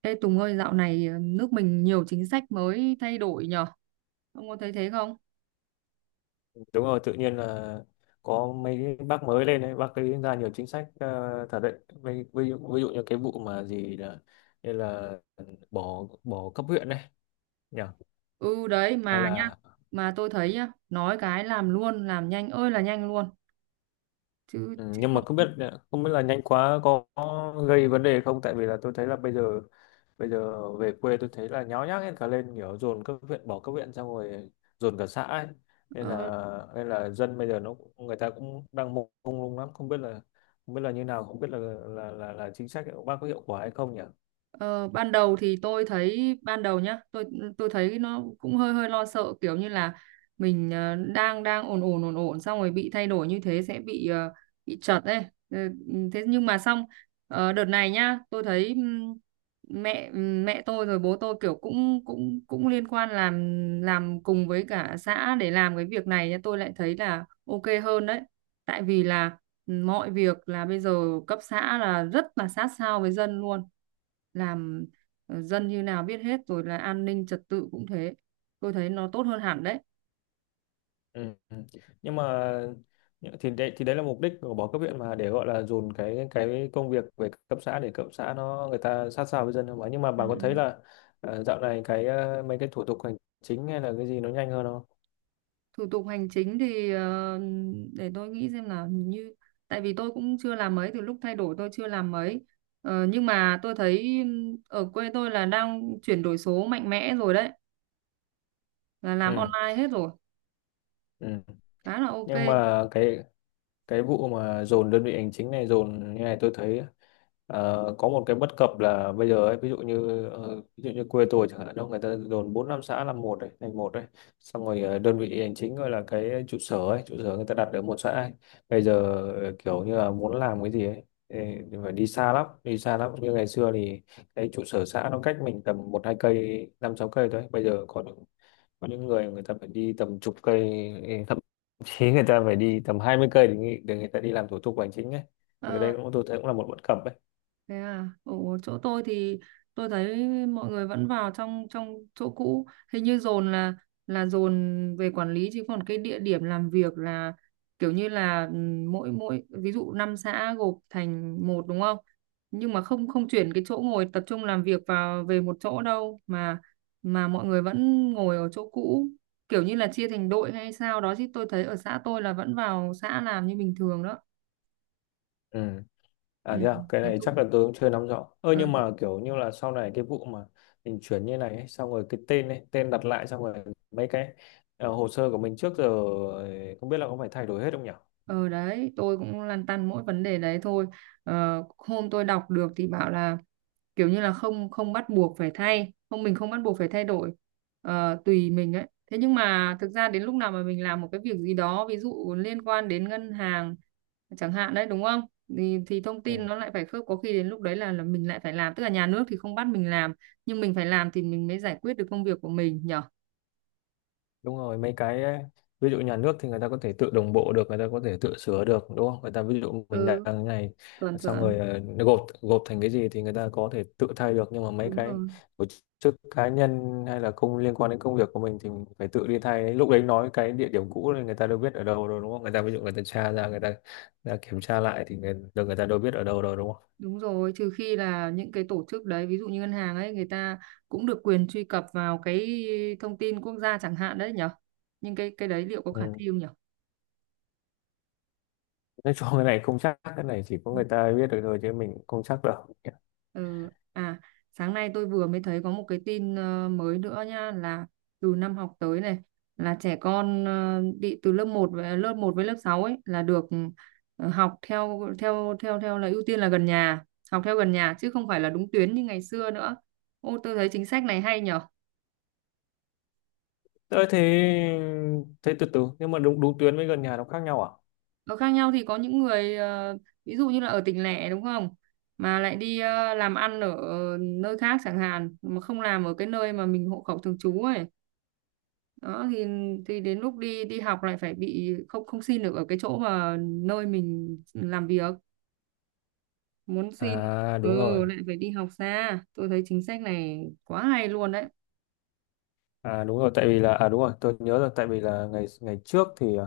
Ê Tùng ơi, dạo này nước mình nhiều chính sách mới thay đổi nhở? Ông có thấy thế không? Đúng rồi, tự nhiên là có mấy cái bác mới lên đấy, bác ấy ra nhiều chính sách thật đấy. Ví dụ như cái vụ mà gì là, như là bỏ bỏ cấp huyện này nhỉ, Ừ đấy hay mà nhá, là. mà tôi thấy nhá, nói cái làm luôn, làm nhanh ơi là nhanh luôn. Chứ Ừ, chứ nhưng mà không. không biết là nhanh quá có gây vấn đề không, tại vì là tôi thấy là bây giờ về quê tôi thấy là nháo nhác hết cả lên, kiểu dồn các huyện, bỏ các huyện xong rồi dồn cả xã ấy. nên ờ, là nên là dân bây giờ người ta cũng đang mông mông lung lắm, không biết là như nào, không biết là là chính sách của bác có hiệu quả hay không nhỉ? Ờ, ban đầu thì tôi thấy ban đầu nhá tôi thấy nó cũng hơi hơi lo sợ kiểu như là mình đang đang ổn ổn ổn ổn xong rồi bị thay đổi như thế sẽ bị bị chật ấy. Ừ, thế nhưng mà xong đợt này nhá tôi thấy mẹ, mẹ tôi rồi bố tôi kiểu cũng cũng cũng liên quan làm cùng với cả xã để làm cái việc này nhá tôi lại thấy là ok hơn đấy. Tại vì là mọi việc là bây giờ cấp xã là rất là sát sao với dân luôn. Làm dân như nào biết hết rồi, là an ninh trật tự cũng thế, tôi thấy nó tốt hơn hẳn đấy. Ừ. Ừ. nhưng mà thì đấy là mục đích của bỏ cấp huyện, mà để gọi là dồn cái công việc về cấp xã để cấp xã nó người ta sát sao với dân, không ạ? Nhưng mà Ừ, bà có thấy ừ. là dạo này cái, mấy cái thủ tục hành chính hay là cái gì nó nhanh hơn không? Thủ tục hành chính thì để tôi nghĩ xem là hình như, tại vì tôi cũng chưa làm mấy, từ lúc thay đổi tôi chưa làm mấy. Ờ, nhưng mà tôi thấy ở quê tôi là đang chuyển đổi số mạnh mẽ rồi đấy, là làm Ừ. online hết rồi, Ừ. khá là ok. Nhưng mà cái vụ mà dồn đơn vị hành chính này, dồn như này tôi thấy có một cái bất cập là bây giờ ấy, ví dụ như ví dụ như quê tôi chẳng hạn, đâu người ta dồn bốn năm xã làm một đấy, thành một đấy. Xong rồi đơn vị hành chính gọi là cái trụ sở ấy, trụ sở người ta đặt ở một xã ấy. Bây giờ kiểu như là muốn làm cái gì ấy thì thì phải đi xa lắm, đi xa lắm. Như ngày xưa thì cái trụ sở xã nó cách mình tầm một hai cây, năm sáu cây thôi, bây giờ có những người, người ta phải đi tầm chục cây, thậm chí người ta phải đi tầm 20 cây để người ta đi làm thủ tục hành chính ấy. Thì cái đây Ờ. cũng, tôi thấy cũng là một bất cập ấy. Thế à, ở chỗ tôi thì tôi thấy mọi người vẫn vào trong trong chỗ cũ, hình như dồn là dồn về quản lý, chứ còn cái địa điểm làm việc là kiểu như là, mỗi mỗi ví dụ 5 xã gộp thành một đúng không? Nhưng mà không, không chuyển cái chỗ ngồi tập trung làm việc vào về một chỗ đâu, mà mọi người vẫn ngồi ở chỗ cũ, kiểu như là chia thành đội hay sao đó, chứ tôi thấy ở xã tôi là vẫn vào xã làm như bình thường đó. Ừ. Ừ, À thế à? Cái nói này chung chắc là tôi cũng chưa nắm rõ. Ơ ờ, nhưng mà kiểu như là sau này cái vụ mà mình chuyển như này ấy, xong rồi cái tên ấy, tên đặt lại, xong rồi mấy cái hồ sơ của mình trước giờ không biết là có phải thay đổi hết không nhỉ? ờ đấy, tôi cũng lăn tăn mỗi vấn đề đấy thôi. Ờ, hôm tôi đọc được thì bảo là kiểu như là không, không bắt buộc phải thay, không mình không bắt buộc phải thay đổi, tùy mình ấy. Thế nhưng mà thực ra đến lúc nào mà mình làm một cái việc gì đó, ví dụ liên quan đến ngân hàng chẳng hạn đấy đúng không? Thì thông tin Ừ. nó lại phải khớp, có khi đến lúc đấy là mình lại phải làm, tức là nhà nước thì không bắt mình làm, nhưng mình phải làm thì mình mới giải quyết được công việc của mình nhở? Đúng rồi, mấy cái ví dụ nhà nước thì người ta có thể tự đồng bộ được, người ta có thể tự sửa được đúng không? Người ta ví dụ mình đặt Ừ, cái này, chuẩn xong chuẩn, rồi nó gộp gộp thành cái gì thì người ta có thể tự thay được. Nhưng mà mấy đúng cái rồi. tổ chức cá nhân hay là công liên quan đến công việc của mình thì mình phải tự đi thay, lúc đấy nói cái địa điểm cũ thì người ta đâu biết ở đâu rồi đúng không? Người ta ví dụ người ta tra ra, người ta kiểm tra lại thì người ta đâu biết ở đâu rồi đúng không? Đúng rồi, trừ khi là những cái tổ chức đấy, ví dụ như ngân hàng ấy, người ta cũng được quyền truy cập vào cái thông tin quốc gia chẳng hạn đấy nhở. Nhưng cái đấy liệu có khả Ừ. thi không nhở? Nói chung cái này không chắc, cái này chỉ có người ta biết được thôi chứ mình không chắc đâu. Ừ. À, sáng nay tôi vừa mới thấy có một cái tin mới nữa nha là từ năm học tới này là trẻ con đi từ lớp một với lớp một với lớp 6 ấy là được học theo theo theo theo là ưu tiên là gần nhà, học theo gần nhà chứ không phải là đúng tuyến như ngày xưa nữa. Ô tôi thấy chính sách này hay nhở. Thế thế thế từ từ, nhưng mà đúng đúng tuyến với gần nhà nó khác nhau à? Nó khác nhau, thì có những người ví dụ như là ở tỉnh lẻ đúng không, mà lại đi làm ăn ở nơi khác chẳng hạn, mà không làm ở cái nơi mà mình hộ khẩu thường trú ấy, đó thì đến lúc đi đi học lại phải bị, không không xin được ở cái chỗ mà nơi mình làm việc muốn xin. À đúng rồi. Ừ, lại phải đi học xa, tôi thấy chính sách này quá hay luôn đấy. À đúng rồi tại vì là à đúng rồi, tôi nhớ rồi, tại vì là ngày ngày trước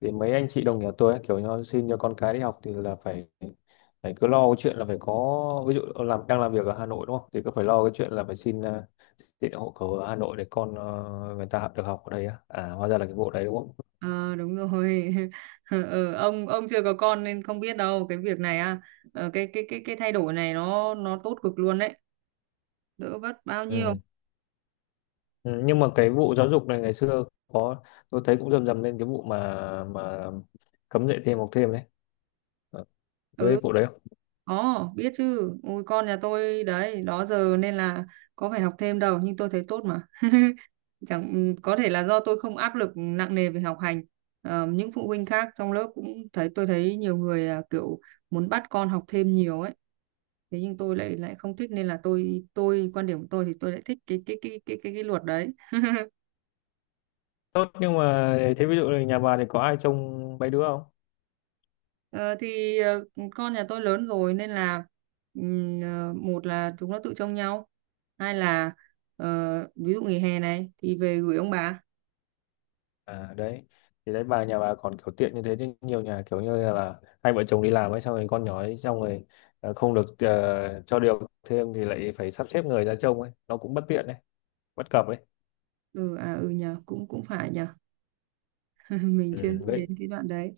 thì mấy anh chị đồng nghiệp tôi ấy, kiểu như xin cho con cái đi học thì là phải phải cứ lo cái chuyện là phải có, ví dụ làm, đang làm việc ở Hà Nội đúng không? Thì cứ phải lo cái chuyện là phải xin tiện hộ khẩu ở Hà Nội để con người ta học được, học ở đây á. À hóa ra là cái vụ đấy đúng không? Ờ đúng rồi. Ừ, ông chưa có con nên không biết đâu cái việc này à, cái thay đổi này nó tốt cực luôn đấy, đỡ vất bao nhiêu. Ừ. Ừ, nhưng mà cái vụ giáo dục này ngày xưa có tôi thấy cũng rầm rầm lên cái vụ mà mà cấm dạy thêm học thêm đấy. Ờ, với Ừ, vụ đấy không? có biết chứ, ui con nhà tôi đấy đó giờ nên là có phải học thêm đâu, nhưng tôi thấy tốt mà. Chẳng, ừ, có thể là do tôi không áp lực nặng nề về học hành. Ờ, những phụ huynh khác trong lớp cũng thấy, tôi thấy nhiều người là kiểu muốn bắt con học thêm nhiều ấy, thế nhưng tôi lại, lại không thích, nên là tôi quan điểm của tôi thì tôi lại thích cái cái luật đấy. Tốt, nhưng mà thế ví dụ là nhà bà thì có ai trông mấy đứa không? Ờ, thì con nhà tôi lớn rồi nên là, một là chúng nó tự trông nhau, hai là ờ, ví dụ nghỉ hè này thì về gửi ông bà. À đấy, thì đấy bà, nhà bà còn kiểu tiện như thế, chứ nhiều nhà kiểu như là hai vợ chồng đi làm ấy, xong rồi con nhỏ ấy, xong rồi không được, cho điều thêm thì lại phải sắp xếp người ra trông ấy, nó cũng bất tiện đấy, bất cập ấy. Ừ à ừ nhờ, cũng cũng phải nhờ. Mình chưa ừ, nghĩ với đến cái đoạn đấy.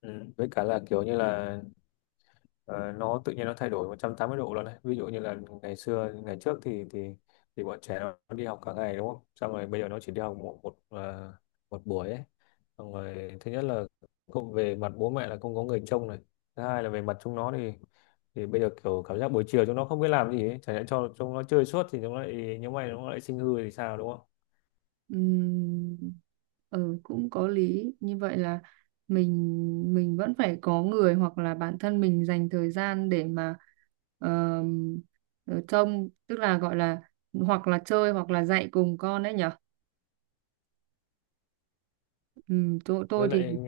ừ, với cả là kiểu như là Ờ, nó tự nhiên nó thay đổi 180 độ luôn đấy. Ví dụ như là ngày trước thì thì bọn trẻ nó đi học cả ngày đúng không, xong rồi bây giờ nó chỉ đi học một một ờ, một buổi ấy. Xong rồi thứ nhất là không về mặt bố mẹ là không có người trông này, thứ hai là về mặt chúng nó thì bây giờ kiểu cảm giác buổi chiều chúng nó không biết làm gì ấy. Chẳng nhẽ cho chúng nó chơi suốt thì chúng nó lại, những mày nó lại sinh hư thì sao đúng không? Ừm, ừ cũng có lý, như vậy là mình vẫn phải có người hoặc là bản thân mình dành thời gian để mà ờm, trông, tức là gọi là hoặc là chơi hoặc là dạy cùng con đấy nhỉ. Ừ, tôi Với lại thì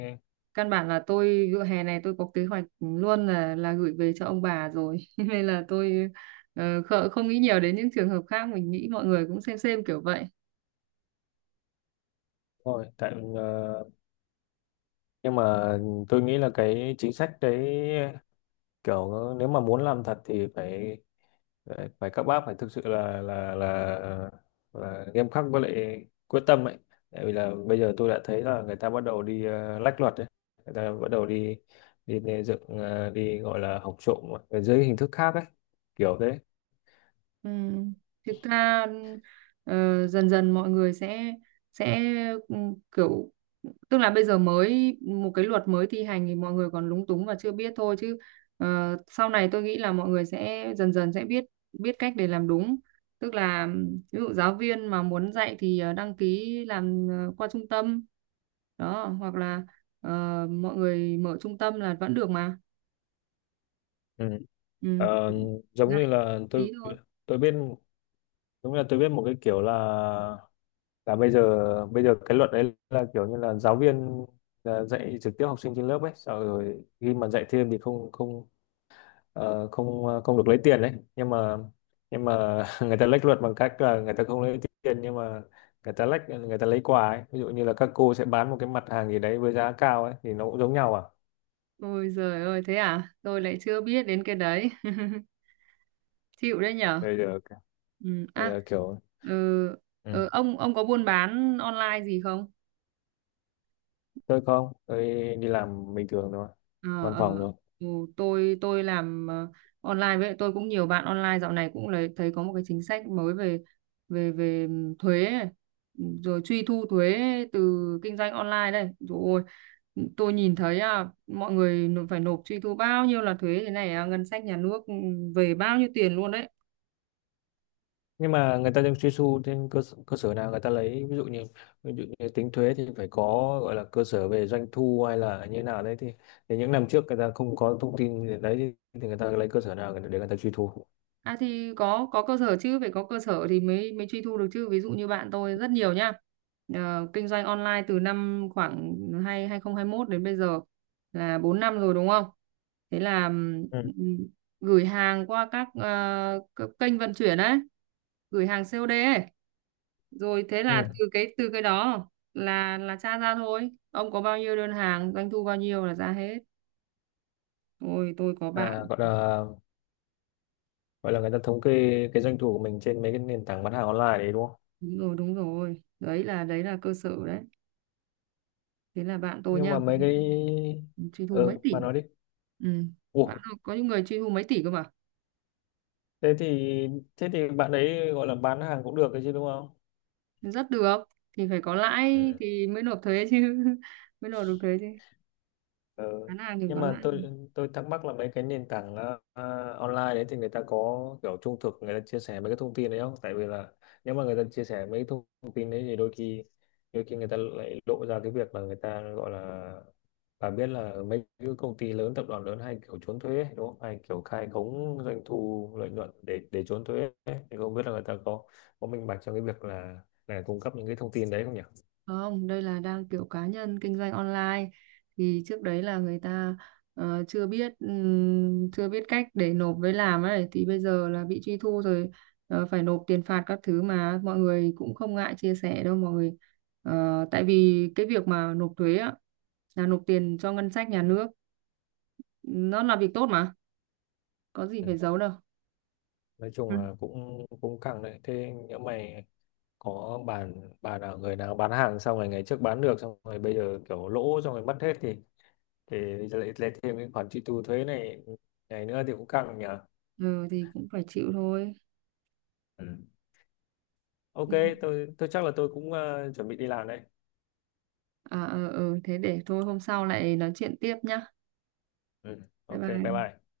căn bản là tôi vụ hè này tôi có kế hoạch luôn là gửi về cho ông bà rồi. Nên là tôi không nghĩ nhiều đến những trường hợp khác, mình nghĩ mọi người cũng xem kiểu vậy. thôi, nhưng mà tôi nghĩ là cái chính sách đấy, kiểu nếu mà muốn làm thật thì phải phải phải các bác phải thực sự là là nghiêm khắc với lại quyết tâm ấy. Tại vì là bây giờ tôi đã thấy là người ta bắt đầu đi lách luật ấy, người ta bắt đầu đi đi, đi dựng ờ, đi gọi là học trộm ở dưới hình thức khác ấy, kiểu thế. Ừ. Thực ra ừ, ờ, dần dần mọi người sẽ ừ, kiểu, tức là bây giờ mới một cái luật mới thi hành thì mọi người còn lúng túng và chưa biết thôi, chứ sau này tôi nghĩ là mọi người sẽ dần dần sẽ biết, biết cách để làm đúng, tức là ví dụ giáo viên mà muốn dạy thì đăng ký làm qua trung tâm đó, hoặc là ờ, mọi người mở trung tâm là vẫn được mà. Ừ. Ừ. Ờ, giống Dạy như là tôi tí thôi. tôi biết Giống như là tôi biết một cái kiểu là bây giờ cái luật đấy là kiểu như là giáo viên là dạy trực tiếp học sinh trên lớp ấy, sau rồi khi mà dạy thêm thì không không ờ, không ờ, không được lấy tiền đấy. Nhưng mà người ta lách luật bằng cách là người ta không lấy tiền, nhưng mà người ta lách, người ta lấy quà ấy, ví dụ như là các cô sẽ bán một cái mặt hàng gì đấy với giá cao ấy thì nó cũng giống nhau à. Ôi giời ơi thế à, tôi lại chưa biết đến cái đấy. Chịu đấy nhở. Bây giờ Ừ. bây À. giờ kiểu. Ừ. Ừ. Ừ. Ông có buôn bán online gì không? Tôi không, tôi đi làm bình thường thôi, Ờ văn ờ. phòng thôi. Ừ. tôi làm online, với tôi cũng nhiều bạn online, dạo này cũng lấy thấy có một cái chính sách mới về về về thuế ấy. Ừ, rồi truy thu thuế từ kinh doanh online đây rồi, tôi nhìn thấy à, mọi người phải nộp truy thu bao nhiêu là thuế thế này à, ngân sách nhà nước ừ, về bao nhiêu tiền luôn đấy. Nhưng mà người ta đang truy thu trên cơ sở nào người ta lấy, ví dụ như tính thuế thì phải có gọi là cơ sở về doanh thu hay là như thế nào đấy, thì những năm trước người ta không có thông tin để đấy, thì người ta lấy cơ sở nào để người ta truy thu? À thì có cơ sở chứ, phải có cơ sở thì mới mới truy thu được chứ. Ví dụ như bạn tôi rất nhiều nhá. Ờ, kinh doanh online từ năm khoảng hai 2021 đến bây giờ là 4 năm rồi đúng không? Thế là Ừ. ừm, gửi hàng qua các các kênh vận chuyển ấy, gửi hàng COD ấy. Rồi thế là Ừ. từ cái đó là tra ra thôi. Ông có bao nhiêu đơn hàng, doanh thu bao nhiêu là ra hết. Ôi tôi có À, bạn. gọi là người ta thống kê cái doanh thu của mình trên mấy cái nền tảng bán hàng online đấy đúng không? Đúng rồi, đúng rồi. Đấy là cơ sở đấy. Thế là bạn tôi Nhưng nha mà có mấy cái. truy thu Ừ, mấy tỷ. bà nói đi. Ừ. Bạn Ủa, tôi có những người truy thu mấy tỷ cơ mà. thế thì thế thì bạn ấy gọi là bán hàng cũng được đấy chứ đúng không? Rất được, thì phải có lãi Ừ. thì mới nộp thuế chứ. Mới nộp được thuế chứ, Ừ. bán hàng thì Nhưng có mà lãi. tôi thắc mắc là mấy cái nền tảng online đấy thì người ta có kiểu trung thực người ta chia sẻ mấy cái thông tin đấy không? Tại vì là nếu mà người ta chia sẻ mấy cái thông thông tin đấy thì đôi khi người ta lại lộ ra cái việc là người ta gọi là, bà biết là mấy cái công ty lớn, tập đoàn lớn hay kiểu trốn thuế ấy, đúng không? Hay kiểu khai khống doanh thu lợi nhuận để trốn thuế ấy. Thì không biết là người ta có minh bạch trong cái việc là cung cấp những cái thông tin đấy không nhỉ? Không, đây là đang kiểu cá nhân kinh doanh online, thì trước đấy là người ta chưa biết chưa biết cách để nộp với làm ấy, thì bây giờ là bị truy thu rồi, phải nộp tiền phạt các thứ, mà mọi người cũng không ngại chia sẻ đâu mọi người. Ờ, tại vì cái việc mà nộp thuế á là nộp tiền cho ngân sách nhà nước, nó là việc tốt mà, có gì Ừ. phải giấu đâu. Nói chung Ừ. là cũng cũng căng đấy. Thế nhỡ mày có bạn bạn nào, người nào bán hàng xong rồi ngày trước bán được, xong rồi bây giờ kiểu lỗ xong rồi mất hết thì lại lại thêm cái khoản truy thu thuế này này nữa thì cũng căng nhỉ. Ừ, thì cũng phải chịu thôi. Ừ. OK, tôi chắc là tôi cũng chuẩn bị đi làm đấy. À ờ ừ, thế để thôi hôm sau lại nói chuyện tiếp nhá. Ừ. Bye OK, bye bye. bye.